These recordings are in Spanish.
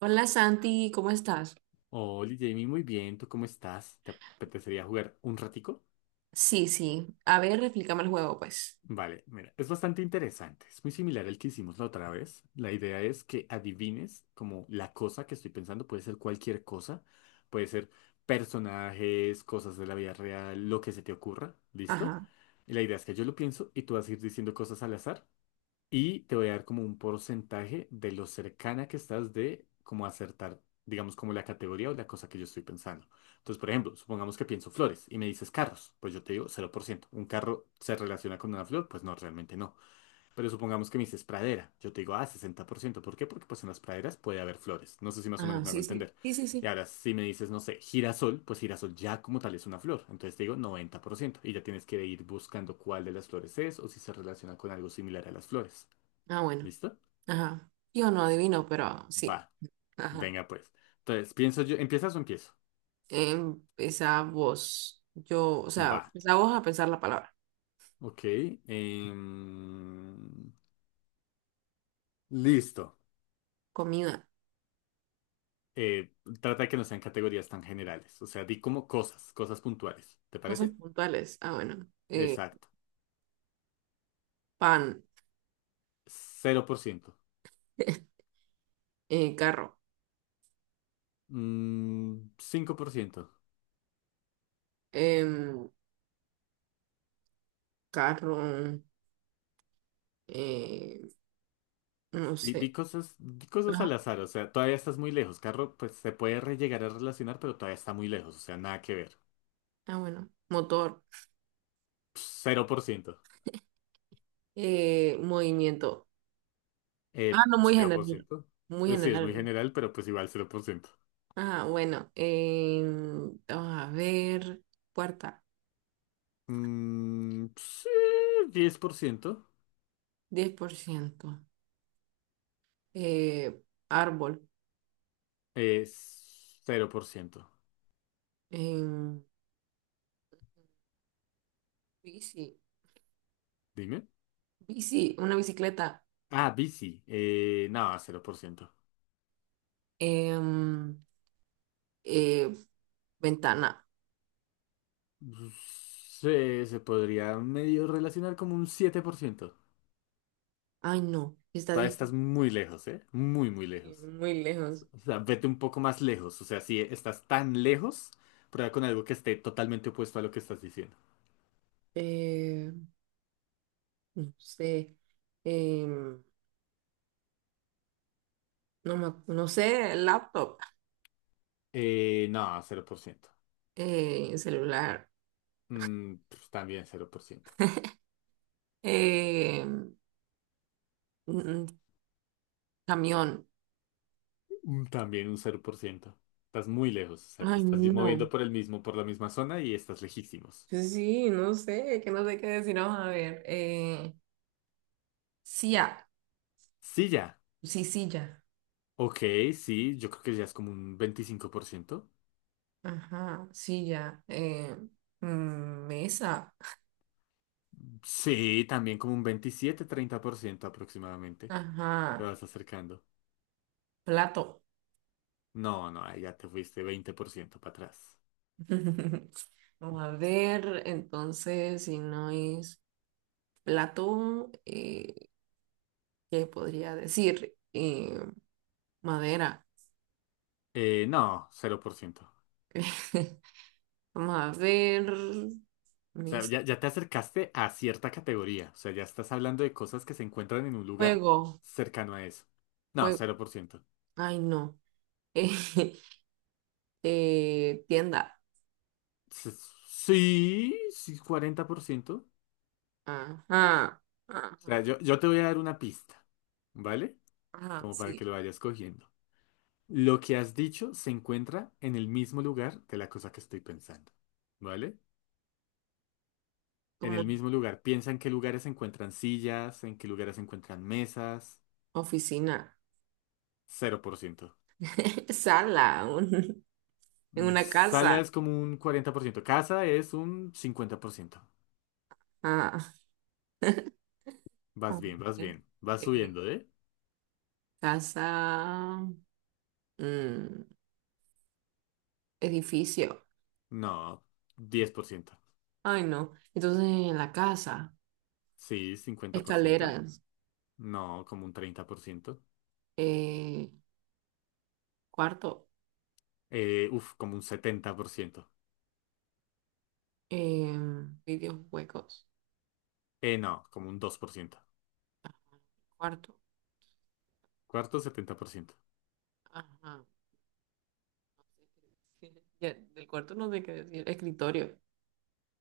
Hola Santi, ¿cómo estás? Hola Jamie, muy bien, ¿tú cómo estás? ¿Te apetecería jugar un ratico? Sí, sí. A ver, explícame el juego, pues. Vale, mira, es bastante interesante, es muy similar al que hicimos la otra vez. La idea es que adivines como la cosa que estoy pensando, puede ser cualquier cosa, puede ser personajes, cosas de la vida real, lo que se te ocurra, ¿listo? Ajá, Y la idea es que yo lo pienso y tú vas a ir diciendo cosas al azar. Y te voy a dar como un porcentaje de lo cercana que estás de como acertar, digamos, como la categoría o la cosa que yo estoy pensando. Entonces, por ejemplo, supongamos que pienso flores y me dices carros, pues yo te digo 0%. ¿Un carro se relaciona con una flor? Pues no, realmente no. Pero supongamos que me dices pradera, yo te digo, ah, 60. ¿Por ciento por qué? Porque pues en las praderas puede haber flores. No sé si más o menos ajá, me hago sí, sí. entender. Sí, sí, Y sí. ahora, si me dices, no sé, girasol, pues girasol ya como tal es una flor. Entonces te digo 90%. Y ya tienes que ir buscando cuál de las flores es o si se relaciona con algo similar a las flores. Ah, bueno. ¿Listo? Ajá. Yo no adivino, pero sí. Va, Ajá. venga pues. Entonces, pienso yo, ¿empiezas o empiezo? Empezá vos. Yo, o sea, Va, empezá vos a pensar la palabra. ok. em, listo. Comida. Eh, trata de que no sean categorías tan generales. O sea, di como cosas, cosas puntuales. ¿Te Cosas parece? puntuales. Ah, bueno. Eh, Exacto. pan. 0%. Carro. 5%. Em, carro. eh, no Di, sé. Di cosas al Ajá. azar. O sea, todavía estás muy lejos. Carro, pues se puede llegar a relacionar, pero todavía está muy lejos. O sea, nada que ver. Ah, bueno. Motor. Cero por ciento. Movimiento. Ah, no, muy general. 0%. Muy Pues sí, es muy general. general, pero pues igual 0%. Ah, bueno. Vamos a ver. Puerta, Mm, sí, 10%. 10%. Eh, árbol. Es cero por ciento. em, bici. Dime. Bici, una bicicleta. Ah, bici. No, 0%. em, eh, ventana. Se, se podría medio relacionar como un 7%. Ay, no. Está Todavía estás muy lejos, ¿eh? Muy, muy lejos. muy lejos. O sea, vete un poco más lejos. O sea, si estás tan lejos, prueba con algo que esté totalmente opuesto a lo que estás diciendo. Eh, no sé. em, no, me no sé. Laptop. No, 0%. Celular. Pues también 0%. em, mm, camión. También un 0%. Estás muy lejos, o sea, te Ay, estás moviendo no. por el mismo, por la misma zona y estás lejísimos. Sí, no sé, que no sé qué decir. Vamos a ver. Silla, Sí, ya. sí, silla. Ok, sí, yo creo que ya es como un 25%. Ajá, silla. Mesa. Sí, también como un 27 30% aproximadamente. Te Ajá, vas acercando. plato. No, no, ahí ya te fuiste 20% para atrás. Vamos a ver, entonces, si no es plato, ¿qué podría decir? Madera. No, 0%. Vamos a ver. O sea, Mis... ya, ya te acercaste a cierta categoría. O sea, ya estás hablando de cosas que se encuentran en un lugar Fuego, cercano a eso. No, fuego. 0%. Ay, no. Tienda. S- Sí, sí, 40%. O Ajá, sea, ajá, yo te voy a dar una pista, ¿vale? ajá, Como para sí, que lo vayas cogiendo. Lo que has dicho se encuentra en el mismo lugar de la cosa que estoy pensando, ¿vale? En como el mismo lugar. Piensa en qué lugares se encuentran sillas, en qué lugares se encuentran mesas. oficina, Cero por ciento. sala, en una Sala casa. es como un 40%, casa es un 50%. Ajá. A Vas bien, vas ver, bien. Vas eh, subiendo, ¿eh? casa, mm, edificio. No, 10%. Ay, no. Entonces, en la casa, Sí, 50%. escaleras, No, como un 30%. eh, cuarto, Uf, como un 70%. eh, vídeos huecos, No, como un 2%. ajá, cuarto. Cuarto, 70%. Ajá. Ya, del cuarto no sé qué decir. Escritorio.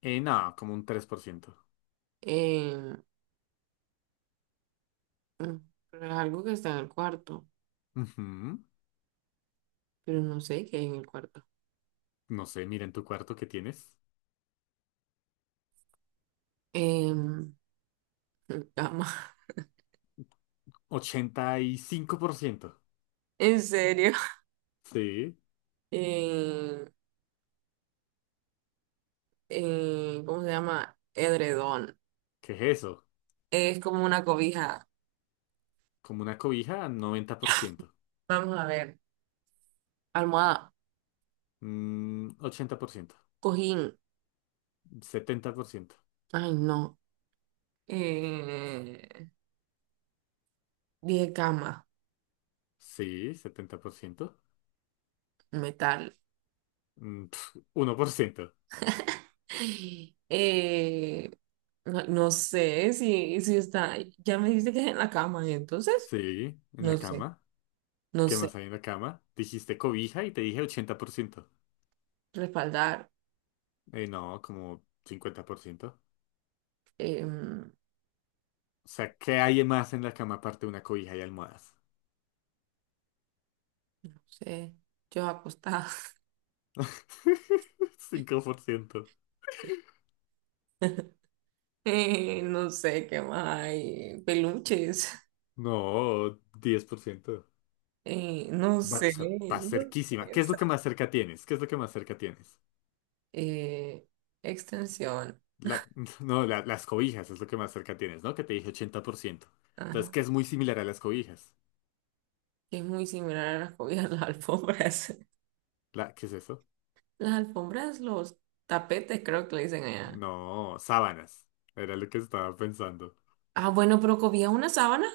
No, como un 3%. Em, mm, pero es algo que está en el cuarto, Ujú. pero no sé qué hay en el cuarto. No sé, mira en tu cuarto que tienes. Em, cama. 85%. En serio. Sí, Em, ¿Cómo se llama? Edredón. ¿qué es eso? Es como una cobija. Como una cobija, 90%. Vamos a ver. Almohada. Ochenta por ciento. Cojín. Setenta por ciento. Ay, no. Eh, dije cama. Sí, 70%. Metal. Uno por ciento. Eh, no, no sé si está. Ya me dijiste que es en la cama, entonces. Sí, en No la sé. cama. No ¿Qué más sé. hay en la cama? Dijiste cobija y te dije 80%. Respaldar. No, como 50%. em, O sea, ¿qué hay más en la cama aparte de una cobija y almohadas? no sé, yo acostada. Cinco por ciento. No sé qué más hay, peluches, No, 10%. No Va, o sé, sea, va no cerquísima. sé, ¿Qué o es lo que sea, más cerca tienes? ¿Qué es lo que más cerca tienes? eh, extensión, La- no, las cobijas es lo que más cerca tienes, ¿no? Que te dije 80%. Entonces, ajá, que es muy similar a las cobijas. que es muy similar a las cobijas, las alfombras. La, ¿qué es eso? Las alfombras, los tapetes, creo que le dicen allá. No, sábanas. Era lo que estaba pensando. Ah, bueno, pero cobija es una sábana.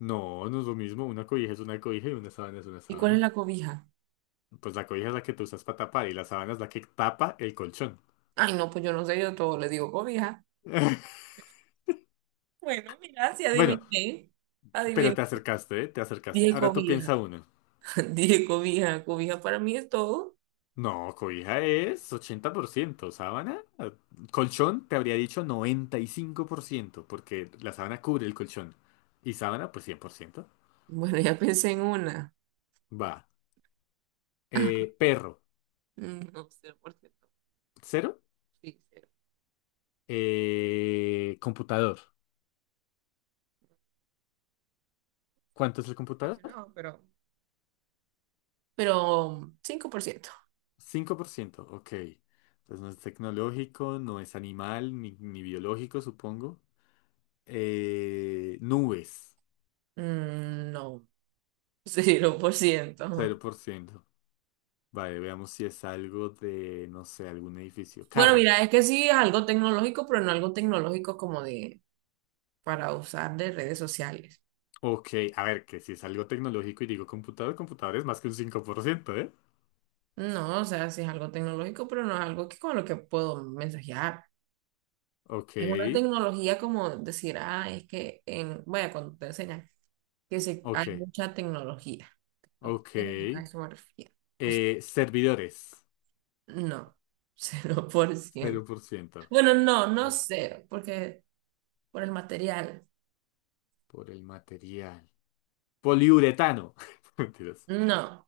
No, no es lo mismo. Una cobija es una cobija y una sábana es una ¿Y cuál es sábana. la cobija? Pues la cobija es la que tú usas para tapar y la sábana es la que tapa el colchón. Ay, no, pues yo no sé, yo a todo le digo cobija. Bueno, mira, si Bueno, adiviné, pero adiviné, te acercaste, ¿eh? Te acercaste. dije Ahora tú cobija. piensa uno. Dije cobija, cobija para mí es todo. No, cobija es 80%, sábana, colchón te habría dicho 95%, porque la sábana cubre el colchón. Y sábana, pues 100%. Bueno, ya pensé en una. Va. Ah, Perro, no, 0%. cero. Sí, cero. Computador, ¿cuánto es el computador? Relacionado, pero... Pero 5%. Cinco por ciento, ok. Entonces no es tecnológico, no es animal, ni biológico, supongo. Nubes, No, cero por cero ciento. por ciento, Vale, veamos si es algo de, no sé, algún edificio. Bueno, Carro. mira, es que sí es algo tecnológico, pero no algo tecnológico como de para usar de redes sociales. Ok, a ver, que si es algo tecnológico y digo computador, computador es más que un 5%, ¿eh? No, o sea, sí es algo tecnológico, pero no es algo que con lo que puedo mensajear. Ok, Es una tecnología como decir, ah, es que bueno, cuando te enseñan que se, ok, hay mucha tecnología. Tecnología, a ok. eso me refiero. Cosa- Servidores, no, cero 0%. Por ciento. Bueno, no, Por no el cero, porque por el material. por el material. Poliuretano. Mentiras, No.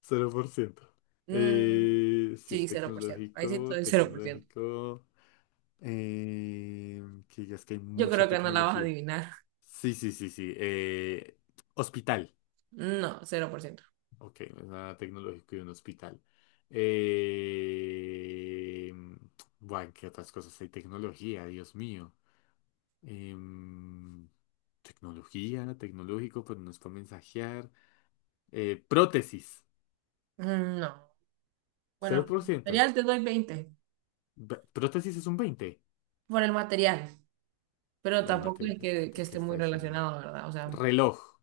0%. Mm, Si es sí, 0%. Ahí sí tecnológico, estoy 0%. tecnológico. eh, que digas que hay Yo mucha creo que no la vas a tecnología. adivinar. Sí, sí, sí, sí. Hospital. No, 0%. Ok, no es nada tecnológico y un hospital. Eh... Bueno, ¿qué otras cosas hay? Tecnología, Dios mío. Em, Tecnología, tecnológico, pero no es para mensajear. Prótesis, No. Bueno, por el 0%. material te doy 20. Prótesis es un veinte Por el material. por ciento Pero por el tampoco material es de, que, de que esté está muy hecho el. relacionado, ¿verdad? O sea, Reloj,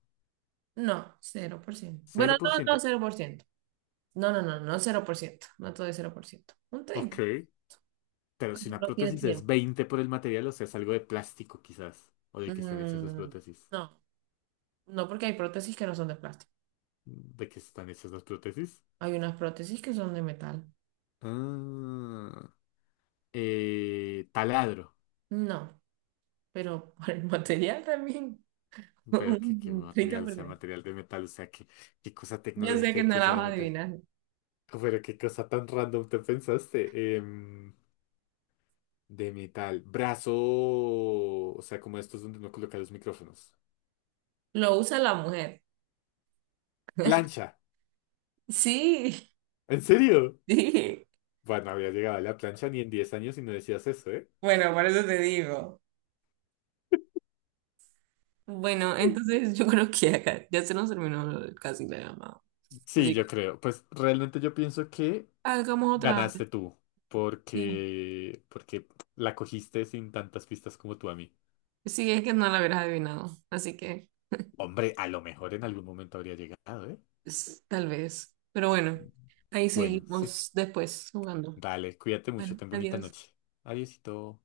no, 0%. Bueno, cero por no, no, ciento. 0%. No, no, no, no 0%, no todo es 0%, un Ok, 30%, pero si como una no tiene prótesis es tiempo. 20 por el material, o sea, es algo de plástico quizás. ¿O de qué están hechas las Mm, prótesis? no, no porque hay prótesis que no son de plástico, ¿De qué están hechas las prótesis? hay unas prótesis que son de metal, Ah, taladro. no, pero por el material también, Pero qué un treinta material, o por sea, ciento. material de metal, o sea, qué cosa Yo sé tecnológica que hay no que la sea vas de a metal. adivinar, Oh, pero qué cosa tan random te pensaste. De metal. Brazo, o sea, como estos donde uno coloca los micrófonos. lo usa la mujer, Plancha. sí, ¿En serio? sí, Bueno, había llegado a la plancha ni en 10 años y no decías eso, ¿eh? bueno, por eso te digo. Bueno, entonces yo creo que acá ya se nos terminó casi la llamada, Sí, así yo que creo. Pues realmente yo pienso que hagamos otra. ganaste tú, ¿Qué? porque la cogiste sin tantas pistas como tú a mí. Sí, es que no la hubieras adivinado, así que Hombre, a lo mejor en algún momento habría llegado, ¿eh? Tal vez. Pero bueno, ahí Bueno, sí. seguimos después jugando. Dale, cuídate mucho, Bueno, ten bonita adiós. noche. Adiósito.